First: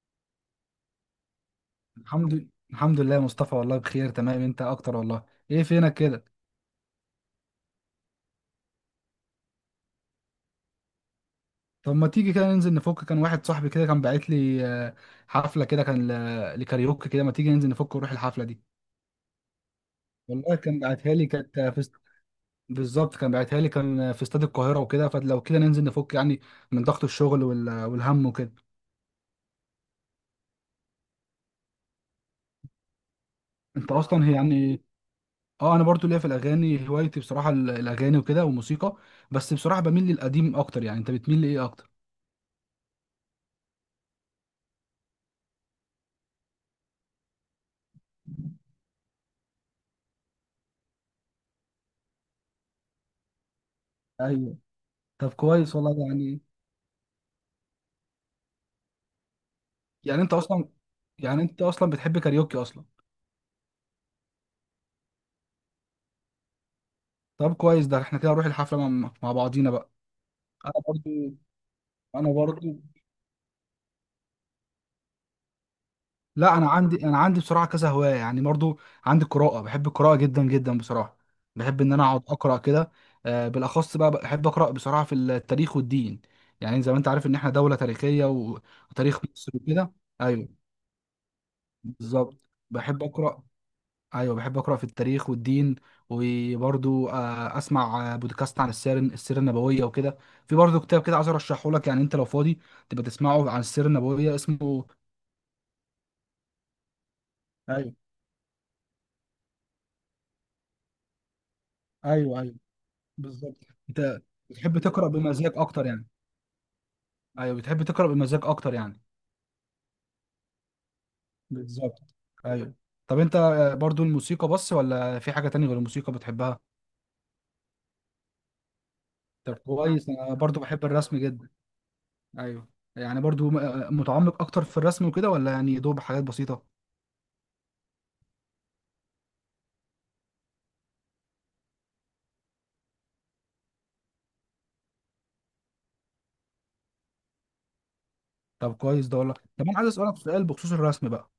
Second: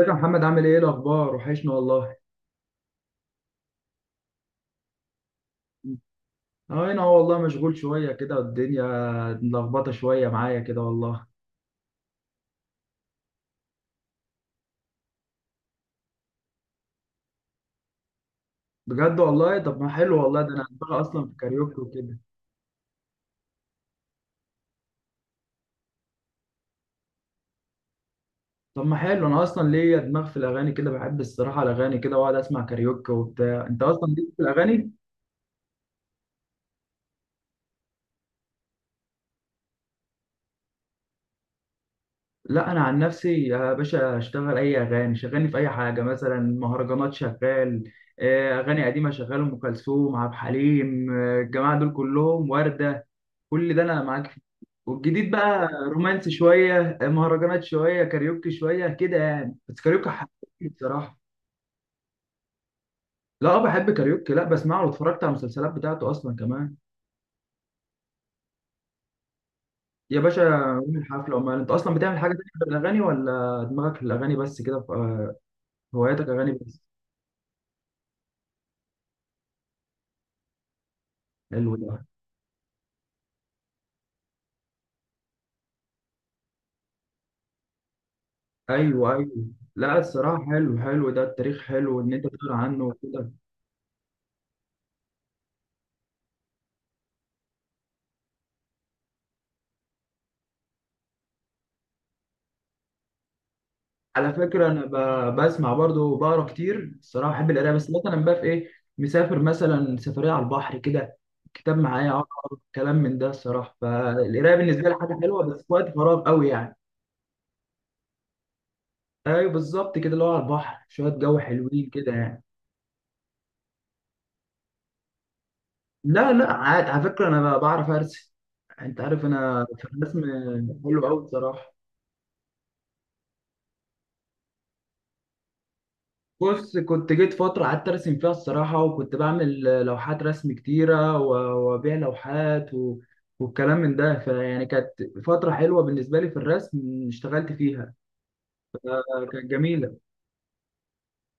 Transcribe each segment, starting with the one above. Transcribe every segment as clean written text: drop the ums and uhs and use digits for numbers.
ازيك يا محمد؟ عامل ايه؟ إيه الاخبار؟ وحشنا والله. الحمد لله، يا مصطفى، والله بخير تمام. انت اكتر والله. ايه فينك كده؟ اه، انا والله مشغول شويه كده، الدنيا ملخبطه شويه معايا كده والله. طب ما تيجي كده ننزل نفك. كان واحد صاحبي كده كان باعت لي حفله كده لكاريوكي كده. ما تيجي ننزل نفك ونروح الحفله دي. بجد والله، طب ما حلو والله، ده والله انا كان دماغي باعتها اصلا لي، في كاريوكي وكده. بالظبط كان باعتها لي، كان في استاد القاهره وكده، فلو كده ننزل نفك يعني من ضغط الشغل والهم وكده. طب ما حلو، انا اصلا ليا دماغ في الاغاني كده، بحب الصراحه الاغاني كده، واقعد اسمع كاريوكي وبتاع. انت انت اصلا اصلا ليك هي في يعني الاغاني؟ اه، انا برضو ليا في الاغاني، هوايتي بصراحه الاغاني وكده والموسيقى. بس بصراحه بميل للقديم اكتر. يعني انت بتميل لايه اكتر؟ لا انا عن نفسي يا باشا اشتغل اي اغاني، شغلني في اي حاجه، مثلا مهرجانات شغال، اغاني قديمه شغال، ام كلثوم، عبد الحليم، الجماعه دول كلهم، ورده، كل ده انا معاك فيه. ايوه. والجديد طب بقى كويس والله رومانسي يعني. شويه، مهرجانات شويه، كاريوكي شويه كده يعني، بس كاريوكي يعني انت اصلا حبيبي بصراحه. يعني انت اصلا بتحب كاريوكي اصلا؟ لا بحب كاريوكي، لا بسمعه، واتفرجت على المسلسلات بتاعته اصلا كمان. طب كويس. ده احنا كده نروح الحفله مع بعضينا بقى. يا باشا، انا يوم برضو. الحفله. امال انت اصلا بتعمل حاجه انا تانية غير برضو. الاغاني، ولا دماغك في الاغاني بس كده؟ هواياتك اغاني لا، انا بس؟ عندي، بصراحه كذا هوايه يعني. برضو عندي قراءه، بحب القراءه جدا جدا بصراحه. حلو بحب ده. ان انا اقعد اقرا كده. بالاخص بقى بحب اقرا بصراحه في التاريخ والدين. يعني زي ما انت عارف ان احنا دوله تاريخيه ايوه وتاريخ ايوه. مصر وكده. لا الصراحه ايوه حلو حلو ده، التاريخ حلو ان انت بالظبط، تقرا عنه بحب وكده. اقرا. ايوه بحب اقرا في التاريخ والدين. وبرضو اسمع بودكاست عن السيره النبويه وكده. في برضو كتاب كده عايز ارشحه لك. يعني انت لو فاضي تبقى تسمعه عن السيره على النبويه، فكرة أنا اسمه. بسمع برضه وبقرا كتير الصراحة، بحب القراية، بس ايوه، مثلا بقى في إيه، مسافر مثلا سفرية على البحر كده، كتاب معايا ايوه، ايوه، أقرأ كلام من ده بالظبط. الصراحة. انت فالقراية بتحب بالنسبة لي تقرا حاجة حلوة، بمزاج بس في اكتر وقت يعني؟ فراغ قوي يعني. ايوه بتحب تقرا بمزاج اكتر يعني. أيوه بالظبط كده، اللي هو على البحر شوية، جو حلوين بالظبط. كده يعني. ايوه. طب انت برضو الموسيقى بس، ولا في حاجه تانية غير الموسيقى لا لا، بتحبها؟ عادي، على فكرة أنا بعرف أرسم. أنت عارف طب أنا في كويس، الرسم. انا برضو بحب حلو الرسم أوي جدا. الصراحة. ايوه. يعني برضو متعمق اكتر في الرسم وكده، ولا يعني دوب حاجات بسيطه؟ بص، كنت جيت فترة قعدت أرسم فيها الصراحة، وكنت بعمل لوحات رسم كتيرة، وأبيع لوحات والكلام من ده، فيعني كانت فترة حلوة بالنسبة لي في الرسم، اشتغلت فيها. طب كويس ده والله. كانت طب انا عايز جميلة. اسالك سؤال بخصوص الرسم بقى.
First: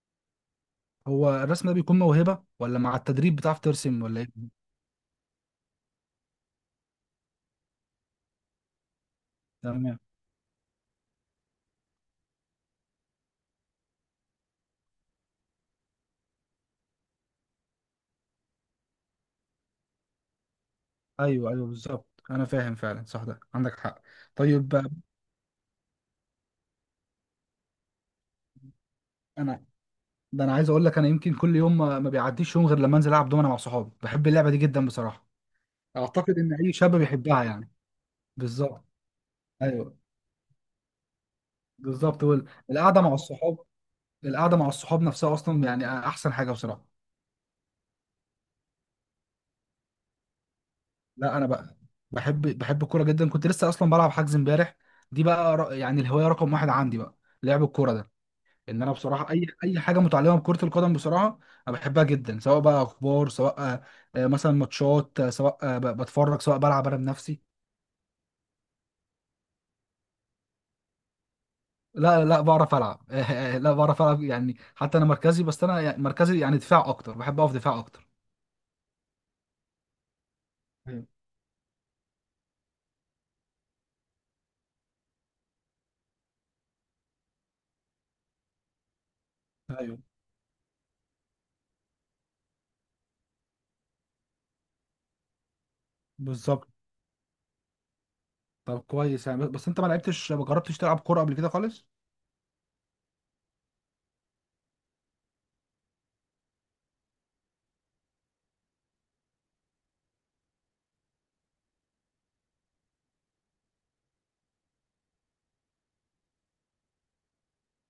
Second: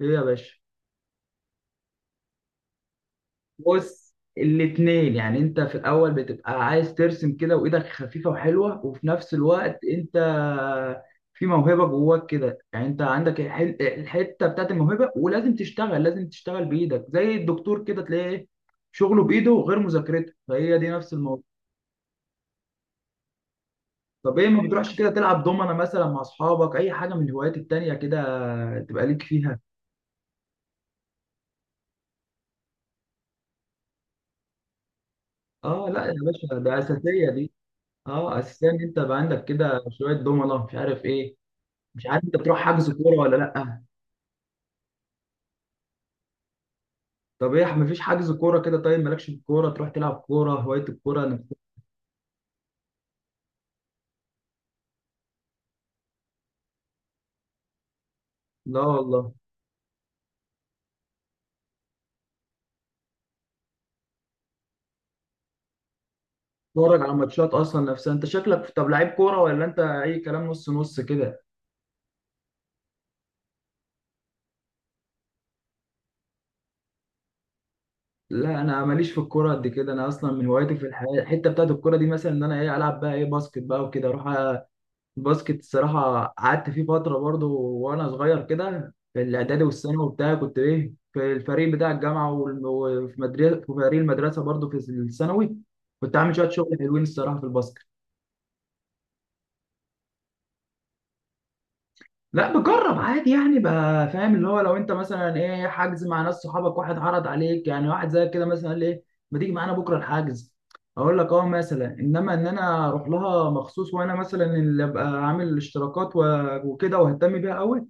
إيه يا باشا؟ هو الرسم ده بيكون موهبه، ولا مع التدريب بتعرف ترسم، بص ولا ايه؟ الاتنين يعني، انت في الاول بتبقى عايز ترسم كده وايدك خفيفة وحلوة، وفي نفس الوقت تمام. انت في موهبة جواك كده، يعني انت عندك الحتة بتاعت الموهبة، ولازم تشتغل، لازم تشتغل بايدك، زي الدكتور كده تلاقيه ايه شغله بايده غير مذاكرته، فهي دي نفس الموضوع. ايوه ايوه بالظبط، انا فاهم فعلا، صح، ده عندك حق. طب ايه، ما طيب بقى، بتروحش كده تلعب دومنة مثلا مع اصحابك؟ اي حاجة من الهوايات التانية كده تبقى ليك فيها؟ انا، ده انا عايز اقول لك، انا يمكن كل يوم ما بيعديش يوم غير لما انزل العب دومنه مع صحابي. بحب اللعبه دي جدا بصراحه. اه لا يا اعتقد ان باشا، اي ده شاب اساسية بيحبها دي. يعني. اه اساسية ان بالظبط. انت يبقى عندك كده ايوه. شوية دومنة، مش عارف ايه. مش بالظبط عارف انت بتروح حجز القعده مع كوره ولا الصحاب. لا؟ نفسها اصلا يعني احسن حاجه بصراحه. طب ايه، مفيش حجز كوره كده؟ طيب مالكش في الكوره، تروح تلعب كوره، هوايه الكوره لا انا نفسها؟ بقى، بحب الكوره جدا، كنت لسه اصلا بلعب حجز امبارح. دي بقى يعني الهوايه رقم واحد عندي بقى، لعب الكوره ده. لا ان انا بصراحه والله. اي حاجه متعلقه بكره القدم بصراحه، انا بحبها جدا. سواء بقى اخبار، سواء مثلا ماتشات، سواء بتفرج، سواء بلعب انا تتفرج على بنفسي. ماتشات اصلا نفسها؟ انت شكلك طب لعيب كوره، ولا انت اي كلام نص نص كده؟ لا بعرف العب. لا بعرف العب يعني. حتى انا مركزي، مركزي يعني دفاع اكتر، بحب اقف دفاع اكتر. لا انا ماليش في الكوره قد كده، انا اصلا من هوايتي في ايوه، الحياه، الحته بتاعت الكوره دي مثلا ان انا ايه، العب بقى ايه، باسكت بقى وكده اروح. الباسكت الصراحة قعدت فيه فترة برضه، وأنا صغير كده في الإعدادي والثانوي ايوه، وبتاع، كنت إيه في الفريق بتاع الجامعة، وفي مدرسة في فريق المدرسة برضه في الثانوي، كنت عامل شوية بالظبط. شغل حلوين الصراحة في الباسكت. طب كويس يعني. بس انت ما لعبتش، ما جربتش تلعب كوره قبل كده خالص؟ لا بجرب عادي يعني بقى، فاهم، اللي هو لو أنت مثلا إيه حجز مع ناس صحابك، واحد عرض عليك يعني، واحد زي كده مثلا قال لي إيه، ما تيجي معانا بكرة الحجز، أقول لك أه مثلا. إنما إن أنا أروح لها مخصوص وأنا مثلا اللي أبقى عامل الاشتراكات وكده، وأهتم بيها أوي،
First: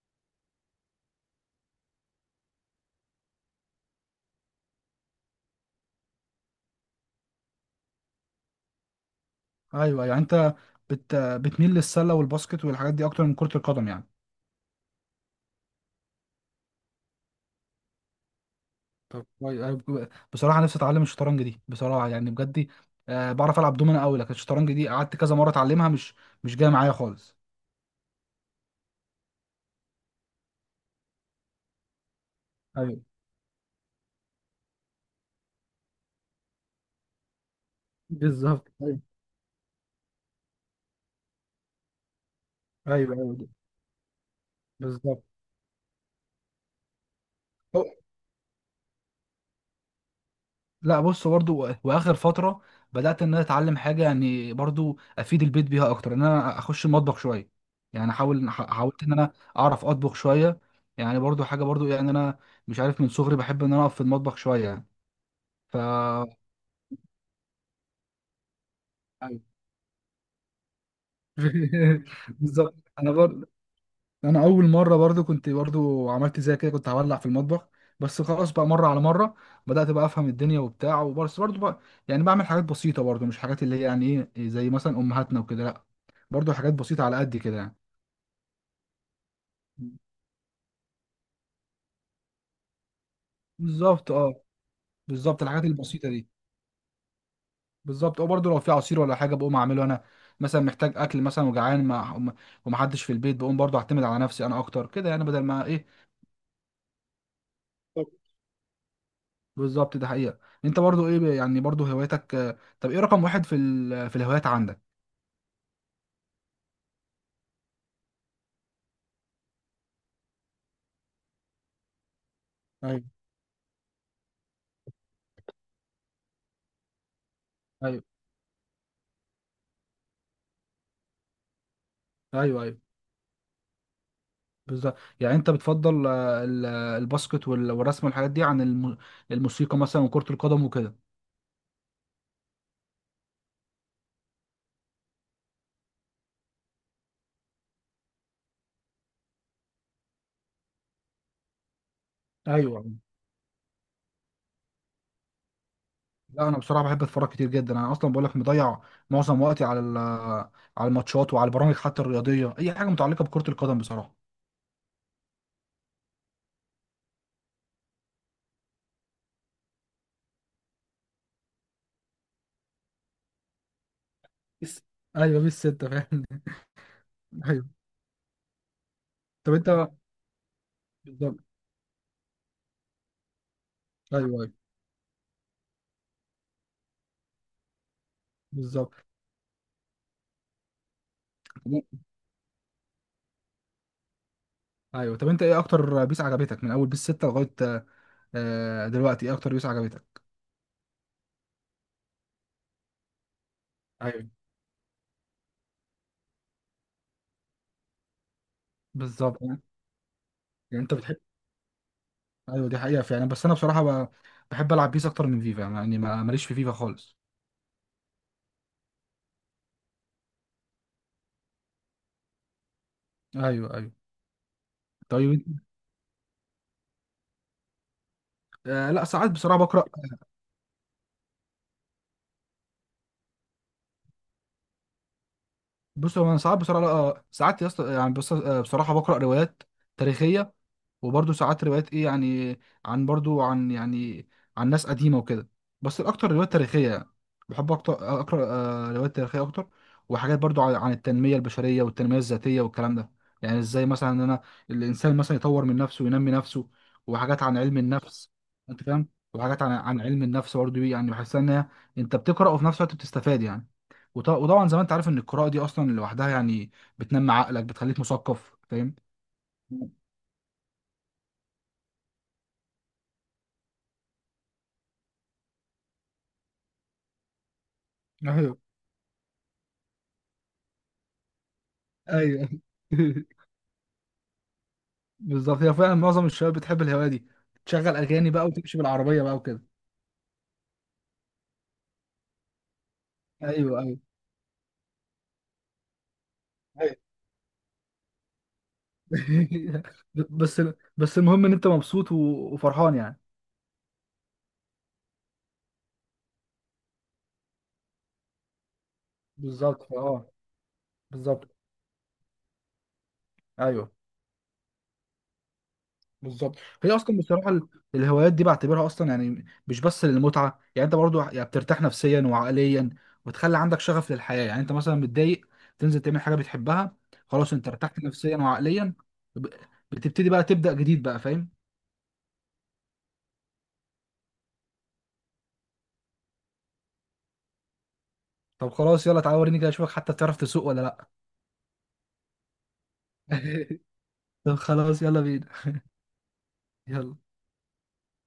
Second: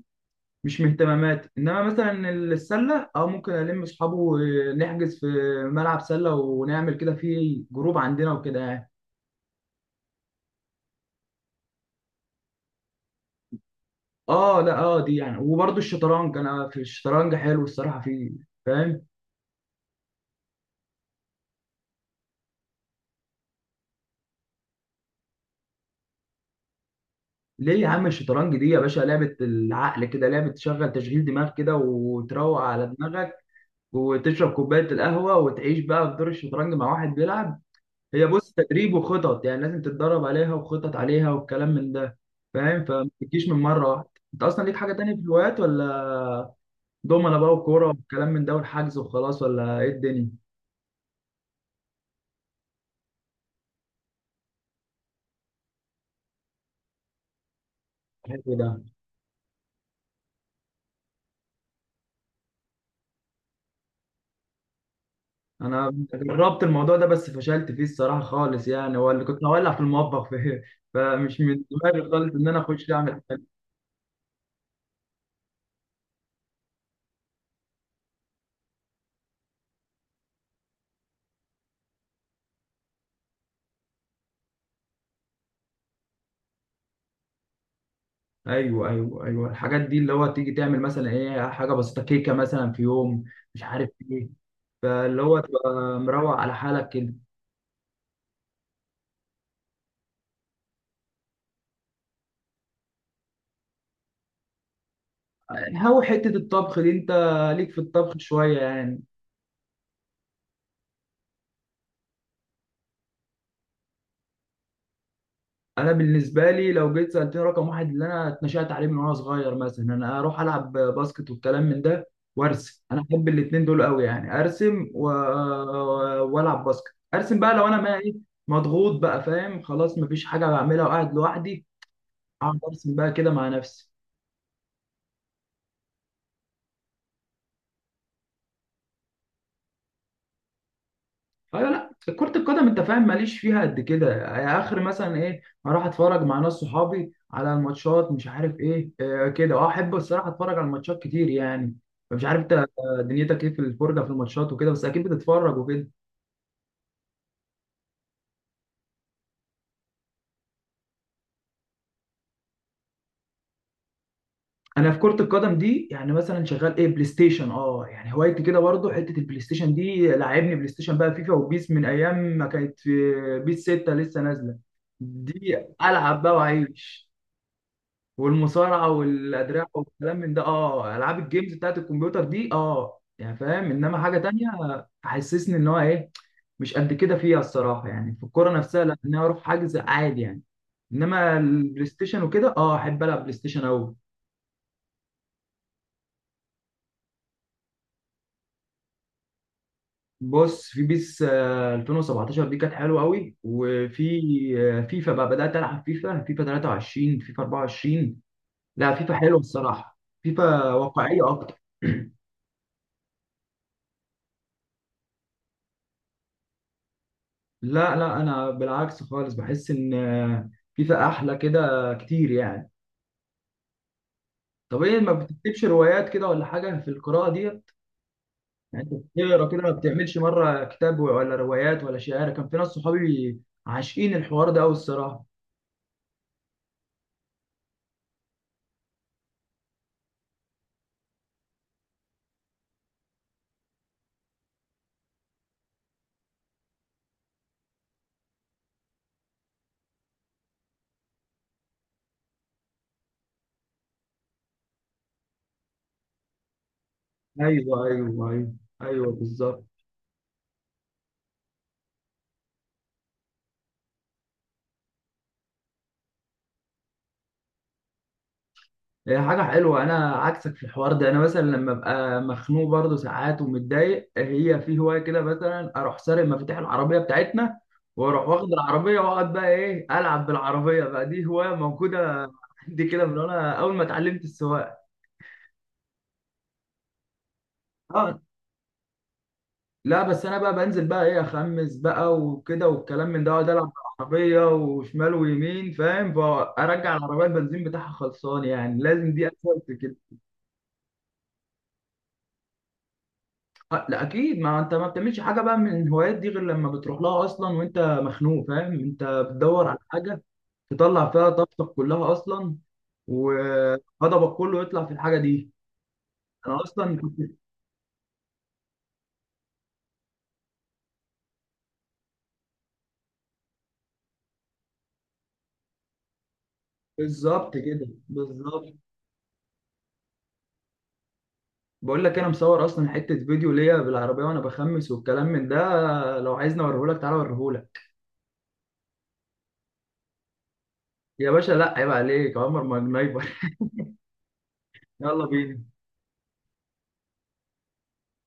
مش من اهتماماتي. انما مثلا السله، اه ممكن الم اصحابه ونحجز في ملعب سله، ونعمل كده في جروب عندنا وكده يعني. ايوه. أيوه. يعني انت بتميل للسله والباسكت والحاجات دي اكتر من كره القدم يعني؟ اه لا، اه دي يعني. وبرضه الشطرنج، انا في الشطرنج حلو الصراحه فيه، فاهم. طب كويس. أنا بصراحه نفسي اتعلم الشطرنج دي بصراحه يعني، بجد دي. آه بعرف العب دومنا قوي، لكن الشطرنج دي قعدت كذا مره اتعلمها، مش جايه معايا خالص. ليه يا عم، الشطرنج دي يا باشا لعبه العقل كده، لعبه تشغل تشغيل دماغ كده، وتروق على ايوه. دماغك، وتشرب كوبايه القهوه، وتعيش بقى في دور الشطرنج مع واحد بيلعب. هي بص، بالظبط. تدريب ايوه، وخطط يعني، لازم تتدرب عليها وخطط عليها والكلام من ده، فاهم، فما ايوه، تجيش ايوه، من مره واحده. انت اصلا ليك حاجه تانية في بالظبط. الهوايات ولا؟ دومنه بقى، وكوره، والكلام من ده، والحجز وخلاص، ولا ايه الدنيا؟ لا بص، برضو واخر فتره بدات ان انا اتعلم حاجه يعني برضو افيد البيت بيها اكتر، ان انا اخش المطبخ شويه. يعني احاول، حلو ده. حاولت ان انا اعرف اطبخ شويه. يعني برضو حاجه، برضو يعني انا مش عارف من صغري بحب ان انا اقف في المطبخ شويه يعني. ف انا جربت الموضوع ده بس فشلت فيه الصراحه خالص يعني، هو اللي كنت هولع في المطبخ فيه، فمش من دماغي خالص ان انا اخش بالظبط انا اعمل حاجه. برضو. انا اول مره برضو كنت برضو عملت زي كده كنت هولع في المطبخ. بس خلاص بقى، مره على مره بدات بقى افهم الدنيا وبتاع. وبس برضو بقى يعني بعمل حاجات بسيطه برضو، مش حاجات اللي هي يعني ايه زي مثلا امهاتنا وكده، لا، برضو حاجات بسيطه على قد كده يعني. ايوه ايوه ايوه، الحاجات دي اللي هو تيجي تعمل مثلا ايه، حاجه بسيطه، كيكه مثلا في يوم، مش عارف بالظبط ايه. اه. فاللي هو بالظبط الحاجات تبقى البسيطه دي. مروق على حالك كده. بالظبط اه. برضو لو في عصير ولا حاجه بقوم اعمله انا، مثلا محتاج اكل مثلا وجعان، ما ومحدش في البيت بقوم برضو اعتمد على نفسي انا اكتر كده يعني، بدل ما ايه. هو حتة الطبخ دي، انت ليك في الطبخ شوية يعني؟ بالظبط. ده حقيقة. انت برضو ايه، يعني برضو هواياتك، طب ايه رقم واحد في الهوايات عندك؟ انا بالنسبة لي لو جيت سألتني رقم واحد اللي انا اتنشأت عليه من وانا صغير، مثلا انا اروح العب باسكت والكلام من ده، وارسم، انا ايوه، احب الاتنين دول قوي يعني، ارسم والعب باسكت. ارسم بقى لو انا ما ايوه، ايه، مضغوط بقى، فاهم، خلاص مفيش حاجة بعملها وقاعد لوحدي، اقعد ايوه. ايوه ارسم بقى كده مع نفسي. بالظبط. يعني انت بتفضل الباسكت والرسم والحاجات دي عن الموسيقى مثلا وكرة القدم وكده؟ ايوه لا، كرة القدم انت فاهم ماليش فيها قد كده يعني، اخر مثلا ايه اروح اتفرج مع ناس صحابي على الماتشات، مش عارف ايه، آه كده، اه احب الصراحة اتفرج على الماتشات كتير يعني. مش عارف انت، ايوه. دنيتك ايه في الفرجة في الماتشات وكده؟ بس اكيد بتتفرج وكده. لا انا بصراحة بحب اتفرج كتير جدا. انا اصلا بقول لك مضيع معظم وقتي على على الماتشات وعلى البرامج حتى الرياضية. اي حاجة متعلقة بكرة القدم بصراحة. انا في كرة القدم دي يعني مثلا شغال ايه، بلاي ستيشن، اه يعني هوايتي كده برضه، حتة البلاي ستيشن دي لعبني. بلاي ستيشن بقى، فيفا وبيس، من ايام ما كانت في بيس 6 لسه نازلة، بس. ايوه دي بس انت العب فاهم. بقى واعيش. ايوه. والمصارعه طب والادراع انت. والكلام من ده، اه، العاب بالظبط. الجيمز بتاعت الكمبيوتر دي، اه يعني فاهم. انما حاجه ايوه، تانية ايوه، حسسني ان هو ايه، مش قد كده فيها الصراحه يعني في الكوره نفسها، لا بالظبط. ان انا اروح حجز عادي يعني. انما البلاي ستيشن وكده، اه احب العب بلاي ستيشن قوي. ايوه. طب انت ايه اكتر بيس عجبتك من اول بيس 6 لغايه دلوقتي؟ ايه اكتر بيس عجبتك؟ بص في بيس 2017 دي كانت حلوه قوي. وفي ايوه فيفا بقى، بدات العب فيفا، فيفا 23، فيفا 24. لا فيفا حلوه بالظبط يعني. الصراحه، فيفا يعني انت بتحب. واقعيه اكتر. ايوه دي حقيقه فعلا. بس انا بصراحه بحب العب بيس اكتر من فيفا يعني، ماليش في فيفا خالص. لا لا انا بالعكس خالص، بحس ان فيفا احلى كده كتير يعني. ايوه ايوه. طب ايه، ما طيب، بتكتبش روايات كده ولا حاجه في القراءه دي يعني؟ انت آه لا ساعات بتقرا بصراحه كده، ما بكره. بتعملش مره كتاب، ولا روايات، ولا شعر؟ كان في ناس صحابي عاشقين الحوار ده قوي الصراحه. بص هو انا ساعات بصراحه ساعات يا اسطى يعني. بص، بصراحه بقرا روايات تاريخيه، وبرضه ساعات روايات ايه يعني عن، برضه عن يعني عن ناس قديمه وكده. بس الاكتر روايات تاريخيه يعني، بحب اكتر اقرا روايات تاريخيه اكتر. وحاجات برضه عن التنميه البشريه والتنميه الذاتيه والكلام ده. يعني ازاي مثلا ان انا الانسان مثلا يطور من نفسه وينمي نفسه. وحاجات عن علم ايوه ايوه النفس. ايوه انت فاهم؟ ايوه وحاجات بالظبط. عن علم النفس برضه يعني. بحس ان هي، انت بتقرا وفي نفس الوقت بتستفاد يعني. وطبعا زي ما انت عارف ان القراءه دي اصلا لوحدها يعني بتنمي عقلك، بتخليك مثقف. فاهم؟ هي حاجة حلوة، أنا عكسك في الحوار ده. أنا مثلا لما أبقى مخنوق برضه ساعات ومتضايق، هي في هواية كده مثلا، أروح سارق مفاتيح العربية بتاعتنا، وأروح واخد ايوه العربية، وأقعد بقى إيه ألعب بالعربية بقى. دي هواية موجودة ايوه. عندي كده من وأنا أول ما اتعلمت السواقة. بالظبط. هي فعلا معظم الشباب بتحب الهوايه دي، تشغل أه اغاني بقى وتمشي بالعربيه بقى وكده. لا، بس أنا بقى بنزل بقى إيه، أخمس بقى وكده والكلام من ده، وأقعد ألعب ايوه، ايوه، بالعربية، وشمال ويمين فاهم، فأرجع ايوه. العربية البنزين بتاعها خلصان يعني، لازم دي أساسي كده. بس. بس المهم ان انت مبسوط وفرحان يعني. لا اكيد، ما انت ما بتعملش حاجه بقى من الهوايات دي غير لما بتروح لها اصلا وانت مخنوق، فاهم، انت بتدور على بالظبط حاجه اه. تطلع فيها بالظبط. طاقتك كلها اصلا، ايوه. وغضبك كله يطلع في الحاجه دي. بالظبط. انا هي اصلا اصلا كنت. بصراحه الهوايات دي بعتبرها اصلا يعني مش بس للمتعه، يعني انت برضو يعني بترتاح نفسيا وعقليا وتخلي عندك شغف للحياه. يعني انت مثلا متضايق، تنزل تعمل حاجه بتحبها، خلاص بالظبط انت كده، ارتحت نفسيا بالظبط. وعقليا. ب- بتبتدي بقى تبدا جديد بقى. فاهم؟ بقول لك انا مصور اصلا حته فيديو ليا بالعربيه وانا بخمس والكلام من ده، لو عايزني اوريهولك تعالى اوريهولك. طب خلاص يلا تعالى وريني كده، اشوفك حتى بتعرف تسوق ولا لا. يا باشا لا عيب عليك، عمر ما جنايبر. طب خلاص يلا يلا بينا. بينا. يلا.